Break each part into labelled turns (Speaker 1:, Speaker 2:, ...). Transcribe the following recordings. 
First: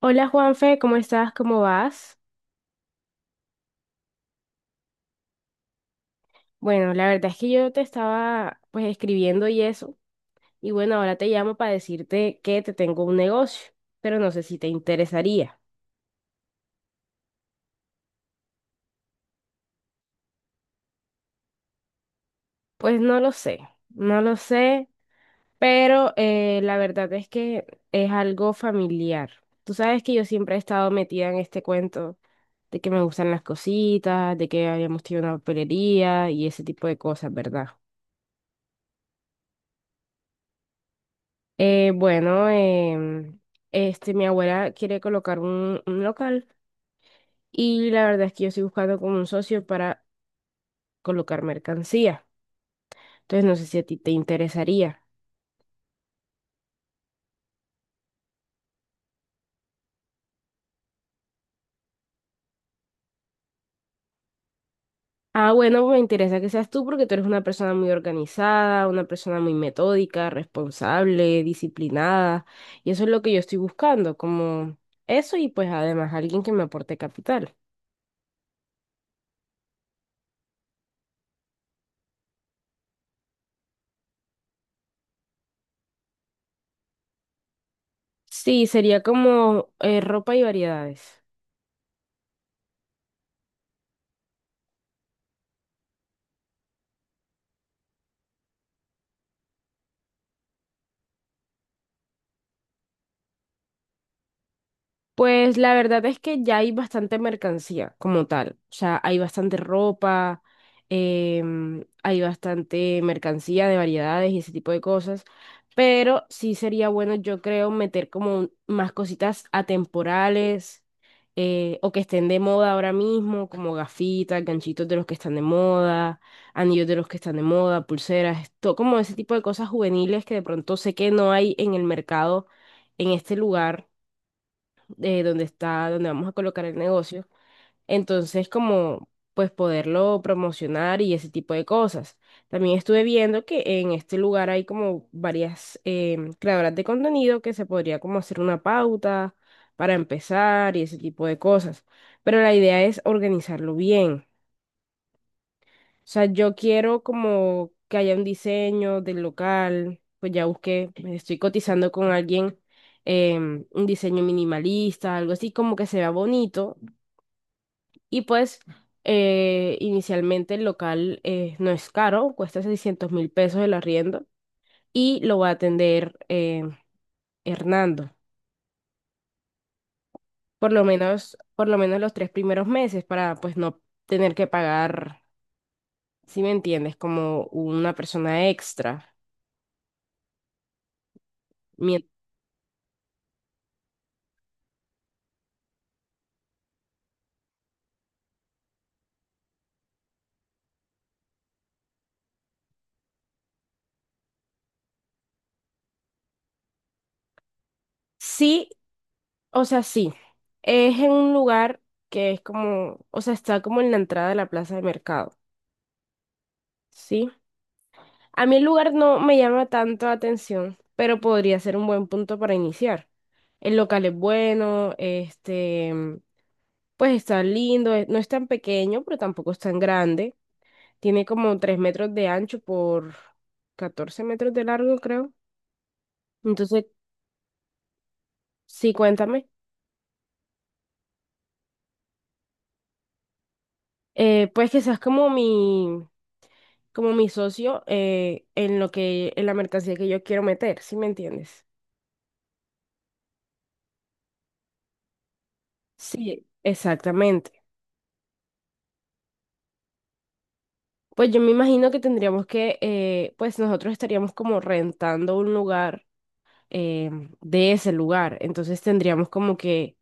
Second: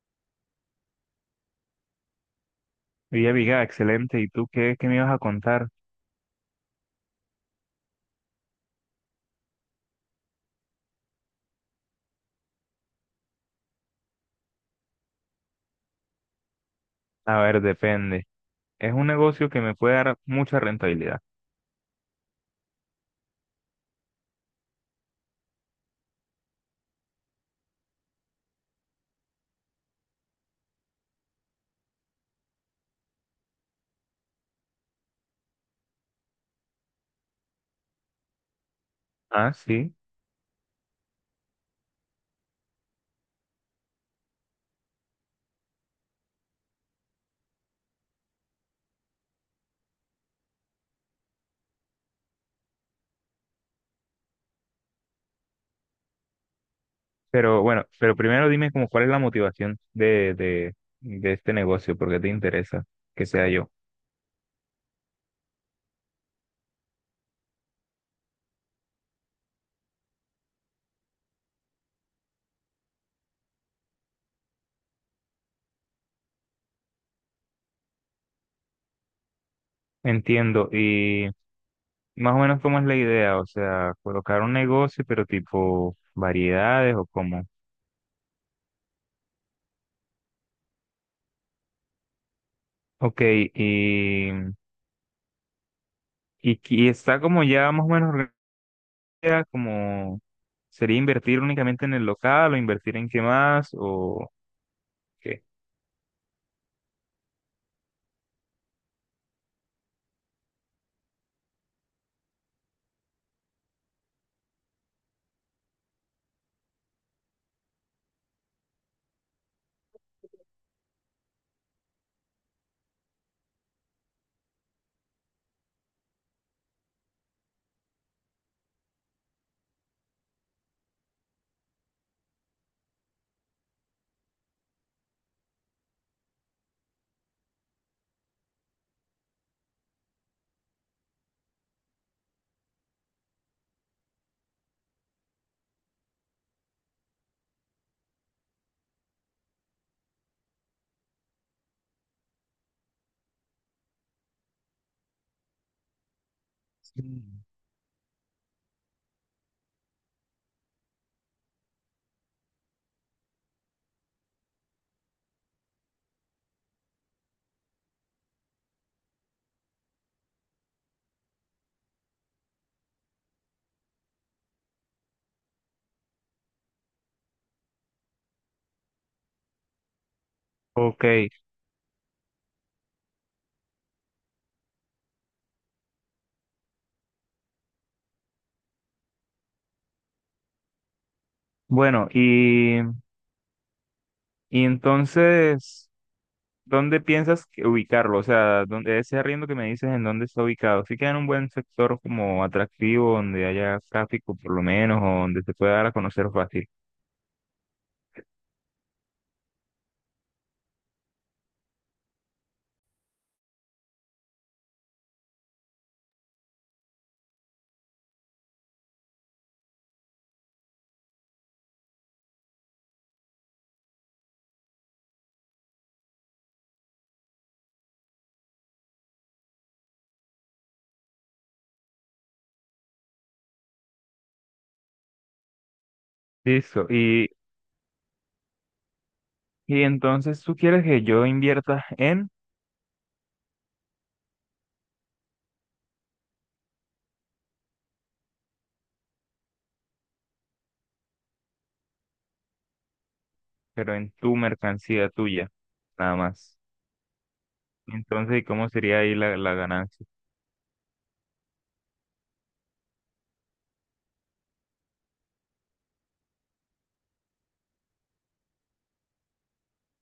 Speaker 1: Hola Juanfe, ¿cómo estás? ¿Cómo vas?
Speaker 2: Viga, excelente. ¿Y tú qué, qué me ibas a contar?
Speaker 1: Bueno, la verdad es que yo te estaba pues escribiendo y eso, y bueno, ahora te llamo para decirte que te tengo un negocio, pero no sé si te interesaría.
Speaker 2: A ver, depende. Es un negocio que me puede dar mucha rentabilidad.
Speaker 1: Pues no lo sé, no lo sé, pero la verdad es que es algo familiar. Tú sabes que yo siempre he estado metida en este cuento de que me gustan las cositas, de que habíamos tenido una papelería y ese tipo de cosas, ¿verdad?
Speaker 2: Ah, sí.
Speaker 1: Bueno, este, mi abuela quiere colocar un local y la verdad es que yo estoy buscando como un socio para colocar mercancía. Entonces no sé si a ti te interesaría.
Speaker 2: Pero bueno, pero primero dime como cuál es la motivación de este negocio, porque te interesa que sea yo.
Speaker 1: Ah, bueno, me interesa que seas tú porque tú eres una persona muy organizada, una persona muy metódica, responsable, disciplinada. Y eso es lo que yo estoy buscando, como eso y pues además alguien que me aporte capital.
Speaker 2: Entiendo. Y más o menos cómo es la idea, o sea, colocar un negocio, pero tipo variedades o cómo.
Speaker 1: Sí, sería como ropa y variedades.
Speaker 2: Ok, y está como ya más o menos idea? Como, ¿sería invertir únicamente en el local o invertir en qué más? ¿O qué?
Speaker 1: Pues la verdad es que ya hay bastante mercancía como tal. O sea, hay bastante ropa, hay bastante mercancía de variedades y ese tipo de cosas. Pero sí sería bueno, yo creo, meter como más cositas atemporales o que estén de moda ahora mismo, como gafitas, ganchitos de los que están de moda, anillos de los que están de moda, pulseras, todo como ese tipo de cosas juveniles que de pronto sé que no hay en el mercado en este lugar donde está, donde vamos a colocar el negocio. Entonces, como pues poderlo promocionar y ese tipo de cosas. También estuve viendo que en este lugar hay como varias creadoras de contenido que se podría como hacer una pauta para empezar y ese tipo de cosas. Pero la idea es organizarlo bien. O sea, yo quiero
Speaker 2: Mm.
Speaker 1: como que haya un diseño del local, pues ya busqué, estoy cotizando con alguien un diseño minimalista, algo así como que se vea bonito. Y pues inicialmente el local no es caro, cuesta 600.000 pesos el arriendo y lo va a atender Hernando, por lo
Speaker 2: Ok,
Speaker 1: menos, los tres primeros meses para pues no tener que pagar, si me entiendes, como una persona extra. Mien-
Speaker 2: bueno, y entonces, ¿dónde piensas que ubicarlo? O sea, ¿dónde, ese arriendo que me dices, ¿en dónde está ubicado? ¿Sí queda en un buen sector como atractivo, donde haya tráfico por lo menos, o donde se pueda dar a conocer fácil?
Speaker 1: Sí. O sea, sí, es en un lugar que es como, o sea, está como en la entrada de la plaza de mercado, ¿sí? A mí el lugar no me llama tanto la atención, pero podría ser un buen punto para iniciar. El local es bueno, este, pues está lindo, no es tan pequeño, pero tampoco es tan grande. Tiene como 3 metros de ancho por 14 metros de largo, creo. Entonces,
Speaker 2: Listo,
Speaker 1: sí, cuéntame.
Speaker 2: y entonces tú quieres que yo invierta en,
Speaker 1: Pues quizás como mi socio en lo que, en la mercancía que yo quiero meter, ¿sí me entiendes?
Speaker 2: pero en tu mercancía tuya, nada
Speaker 1: Sí,
Speaker 2: más.
Speaker 1: exactamente.
Speaker 2: Entonces, ¿y cómo sería ahí la ganancia?
Speaker 1: Pues yo me imagino que tendríamos que, pues nosotros estaríamos como rentando un lugar eh, de ese lugar, entonces tendríamos como que,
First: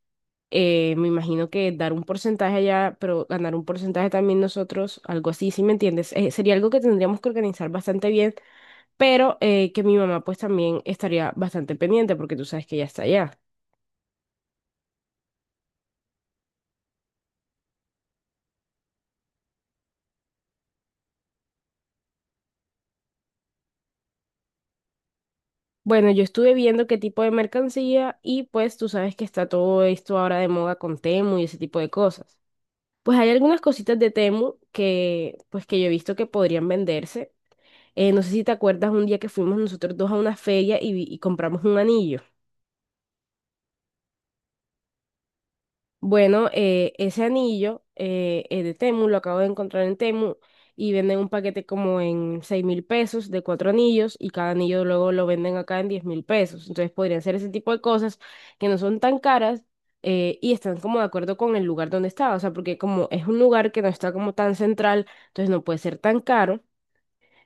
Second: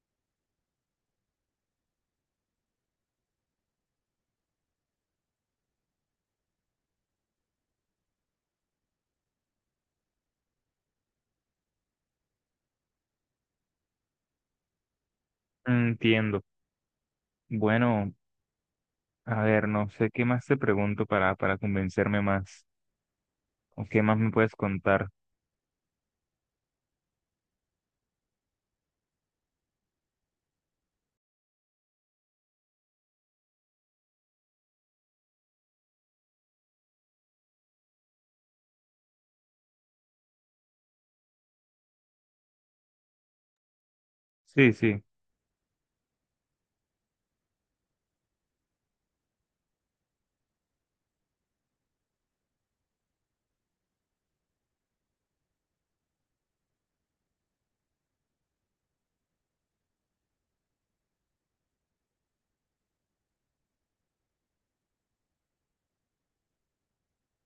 Speaker 1: me imagino que dar un porcentaje allá, pero ganar un porcentaje también nosotros, algo así, ¿sí me entiendes? Sería algo que tendríamos que organizar bastante bien, pero que mi mamá pues también estaría bastante pendiente porque tú sabes que ella está allá.
Speaker 2: Entiendo. Bueno, a ver, no sé qué más te pregunto para convencerme más, o qué más me puedes contar.
Speaker 1: Bueno, yo estuve viendo qué tipo de mercancía y pues tú sabes que está todo esto ahora de moda con Temu y ese tipo de cosas. Pues hay algunas cositas de Temu que pues que yo he visto que podrían venderse. No sé si te acuerdas un día que fuimos nosotros dos a una feria y, y compramos un anillo.
Speaker 2: Sí, sí.
Speaker 1: Bueno, ese anillo es de Temu, lo acabo de encontrar en Temu y venden un paquete como en 6.000 pesos de cuatro anillos y cada anillo luego lo venden acá en 10.000 pesos. Entonces podrían ser ese tipo de cosas que no son tan caras y están como de acuerdo con el lugar donde está. O sea, porque como es un lugar que no está como tan central, entonces no puede ser tan caro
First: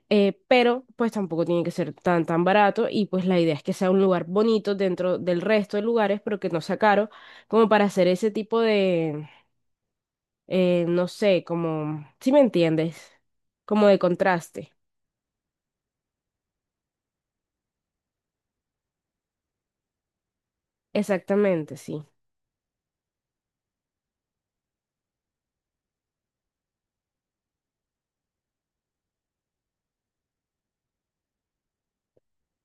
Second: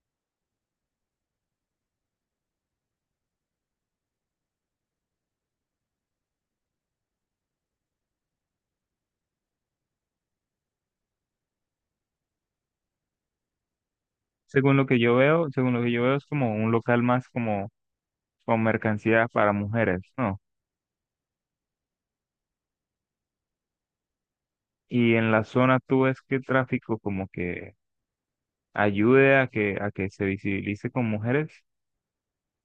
Speaker 1: pero pues tampoco tiene que ser tan tan barato y pues la idea es que sea un lugar bonito dentro del resto de lugares, pero que no sea caro, como para hacer ese tipo de, no sé, como, ¿si me entiendes? Como de contraste.
Speaker 2: Según lo que yo veo, según lo que yo veo es como un local más como con mercancía para mujeres, ¿no?
Speaker 1: Exactamente, sí.
Speaker 2: Y en la zona tú ves que el tráfico como que ayude a que se visibilice con mujeres.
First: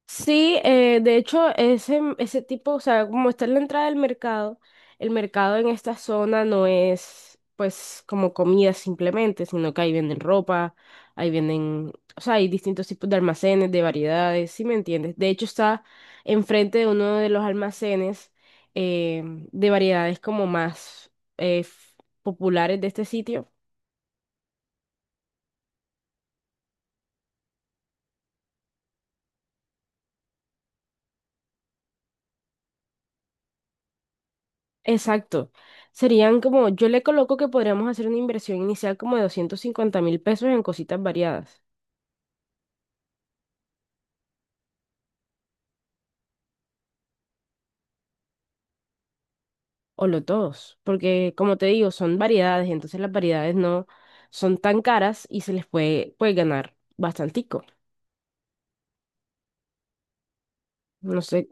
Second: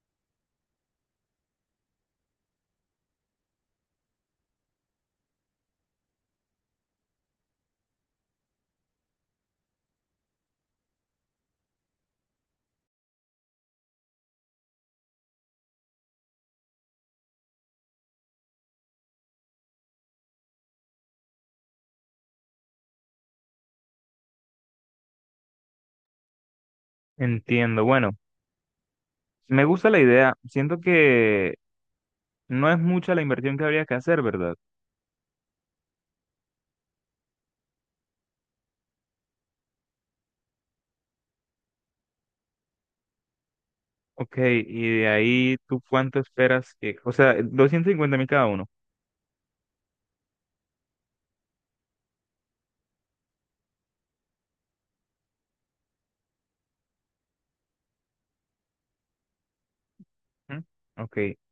Speaker 1: Sí, de hecho, ese tipo, o sea, como está en la entrada del mercado, el mercado en esta zona no es pues como comida simplemente, sino que ahí venden ropa, ahí venden, o sea, hay distintos tipos de almacenes, de variedades, ¿sí me entiendes? De hecho, está enfrente de uno de los almacenes de variedades como más eh, f- populares de este sitio.
Speaker 2: Entiendo. Bueno, me gusta la idea. Siento que no es mucha la inversión que habría que hacer, ¿verdad?
Speaker 1: Exacto. Serían como, yo le coloco que podríamos hacer una inversión inicial como de 250.000 pesos en cositas variadas
Speaker 2: Ok, y de ahí, ¿tú cuánto esperas que...? O sea, 250.000 cada uno.
Speaker 1: o lotos, porque como te digo, son variedades, entonces las variedades no son tan caras y se les puede ganar bastantico.
Speaker 2: ¿M? Ok.
Speaker 1: No sé,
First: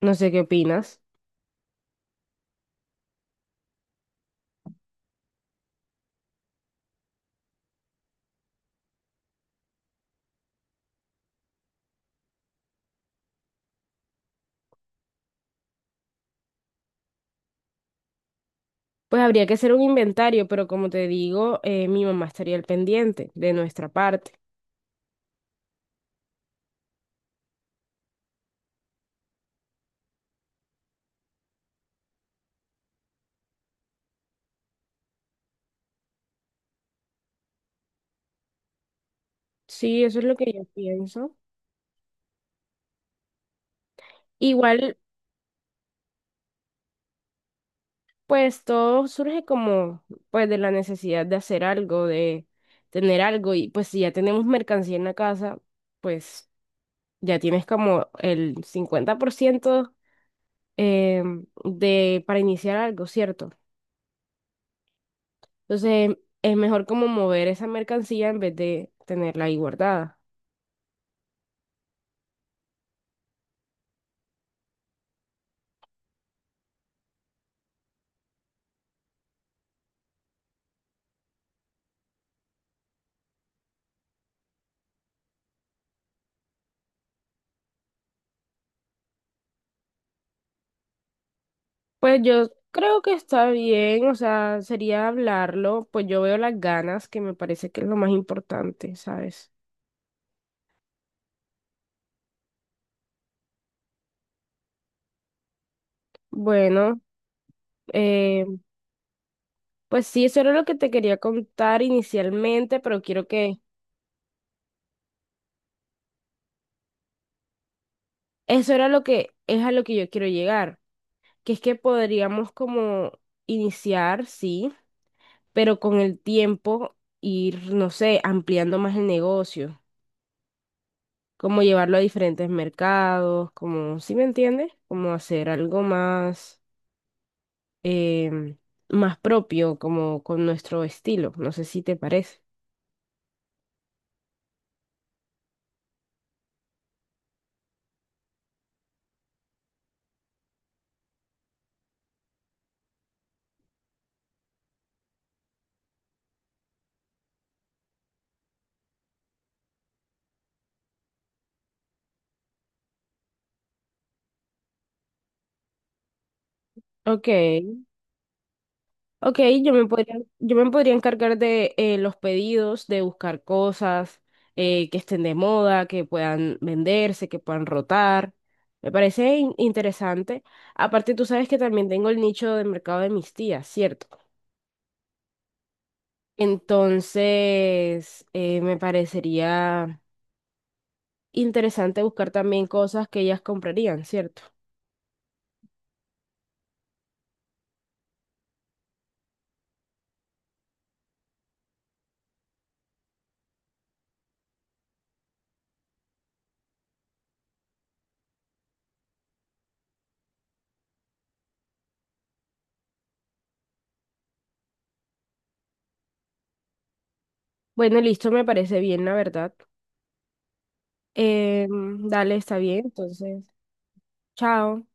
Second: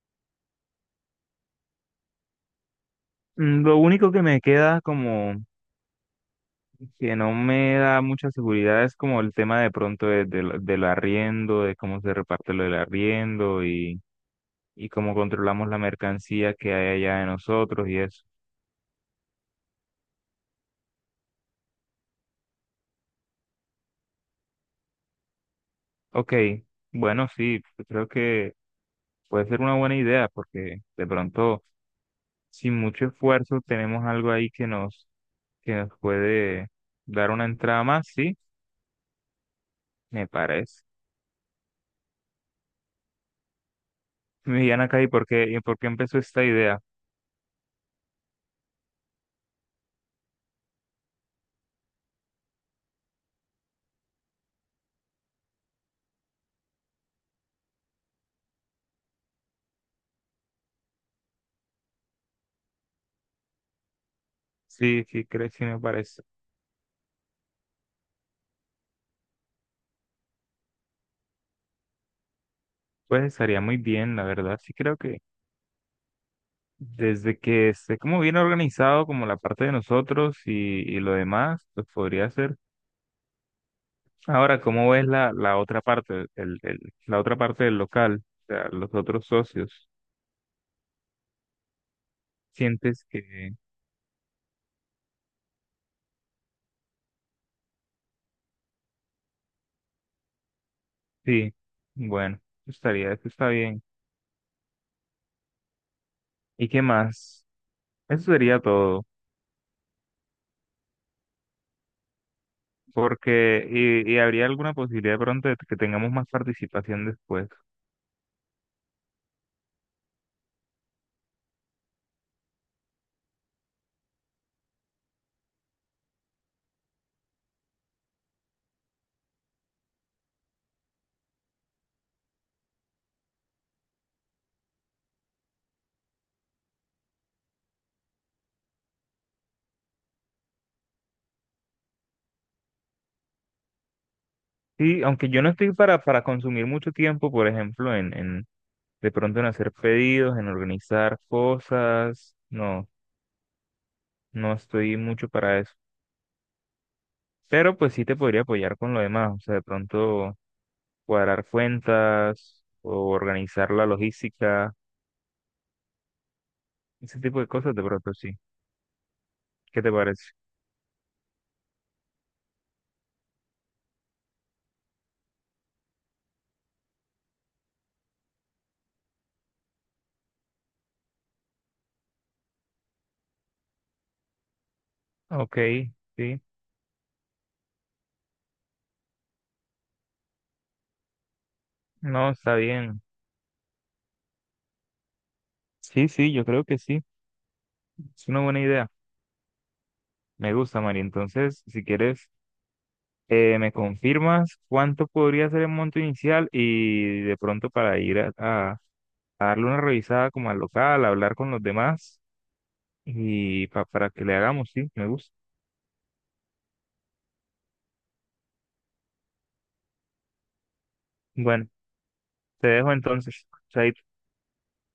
Speaker 1: no sé qué opinas.
Speaker 2: Mm, lo único que me queda como que no me da mucha seguridad es como el tema de pronto del arriendo, de cómo se reparte lo del arriendo y cómo controlamos la mercancía que hay allá de nosotros y eso.
Speaker 1: Pues habría que hacer un inventario, pero como te digo, mi mamá estaría al pendiente de nuestra parte.
Speaker 2: Ok, bueno, sí, yo creo que puede ser una buena idea porque de pronto, sin mucho esfuerzo, tenemos algo ahí que nos puede dar una entrada más, sí,
Speaker 1: Sí, eso es
Speaker 2: me
Speaker 1: lo que yo
Speaker 2: parece.
Speaker 1: pienso.
Speaker 2: Diana
Speaker 1: Igual.
Speaker 2: acá, y por qué empezó esta idea?
Speaker 1: Pues todo surge como pues de la necesidad de hacer algo, de tener algo y pues si ya tenemos mercancía en la casa, pues ya tienes como el 50% de para iniciar algo, ¿cierto?
Speaker 2: Sí, sí, creo, sí me
Speaker 1: Entonces
Speaker 2: parece.
Speaker 1: es mejor como mover esa mercancía en vez de tenerla ahí guardada.
Speaker 2: Pues estaría muy bien, la verdad. Sí creo que desde que esté como bien organizado, como la parte de nosotros y lo demás, pues podría ser. Ahora, ¿cómo ves la otra parte, la otra parte del local, o sea, los otros socios?
Speaker 1: Pues yo creo
Speaker 2: ¿Sientes
Speaker 1: que está
Speaker 2: que
Speaker 1: bien, o sea, sería hablarlo, pues yo veo las ganas, que me parece que es lo más importante, ¿sabes?
Speaker 2: sí? Bueno, eso estaría, eso está bien. ¿Y qué
Speaker 1: Bueno.
Speaker 2: más? Eso
Speaker 1: eh,
Speaker 2: sería todo.
Speaker 1: Pues sí, eso era lo que te quería contar inicialmente, pero quiero que,
Speaker 2: Porque, y habría alguna posibilidad de pronto de que tengamos más participación después.
Speaker 1: eso era lo que es a lo que yo quiero llegar, que es que podríamos como iniciar, sí, pero con el tiempo ir, no sé, ampliando más el negocio, como llevarlo a diferentes mercados, como, ¿sí me entiendes? Como hacer algo más, em, más propio, como con nuestro estilo, no sé si te parece.
Speaker 2: Sí, aunque yo no estoy para consumir mucho tiempo, por ejemplo, en de pronto en hacer pedidos, en organizar cosas, no, no estoy mucho para eso. Pero pues sí te podría apoyar con lo demás, o sea, de pronto cuadrar cuentas o organizar la logística, ese
Speaker 1: Ok.
Speaker 2: tipo de cosas de pronto sí.
Speaker 1: Ok, yo
Speaker 2: ¿Qué
Speaker 1: me
Speaker 2: te
Speaker 1: podría,
Speaker 2: parece?
Speaker 1: yo me podría encargar de los pedidos, de buscar cosas que estén de moda, que puedan venderse, que puedan rotar. Me parece interesante. Aparte, tú sabes que también tengo el nicho de mercado de mis tías, ¿cierto?
Speaker 2: Ok, sí,
Speaker 1: Entonces, me parecería interesante
Speaker 2: no,
Speaker 1: buscar
Speaker 2: está
Speaker 1: también
Speaker 2: bien.
Speaker 1: cosas que ellas comprarían, ¿cierto?
Speaker 2: Sí, sí, yo creo que sí, es una buena idea. Me gusta, María. Entonces, si quieres, me confirmas cuánto podría ser el monto inicial y de pronto para ir a darle una revisada como al local, hablar con los demás y para que le hagamos, sí, me gusta.
Speaker 1: Bueno, listo, me parece bien, la verdad.
Speaker 2: Bueno,
Speaker 1: Dale, está
Speaker 2: te
Speaker 1: bien,
Speaker 2: dejo entonces.
Speaker 1: entonces,
Speaker 2: Chaito.
Speaker 1: chao.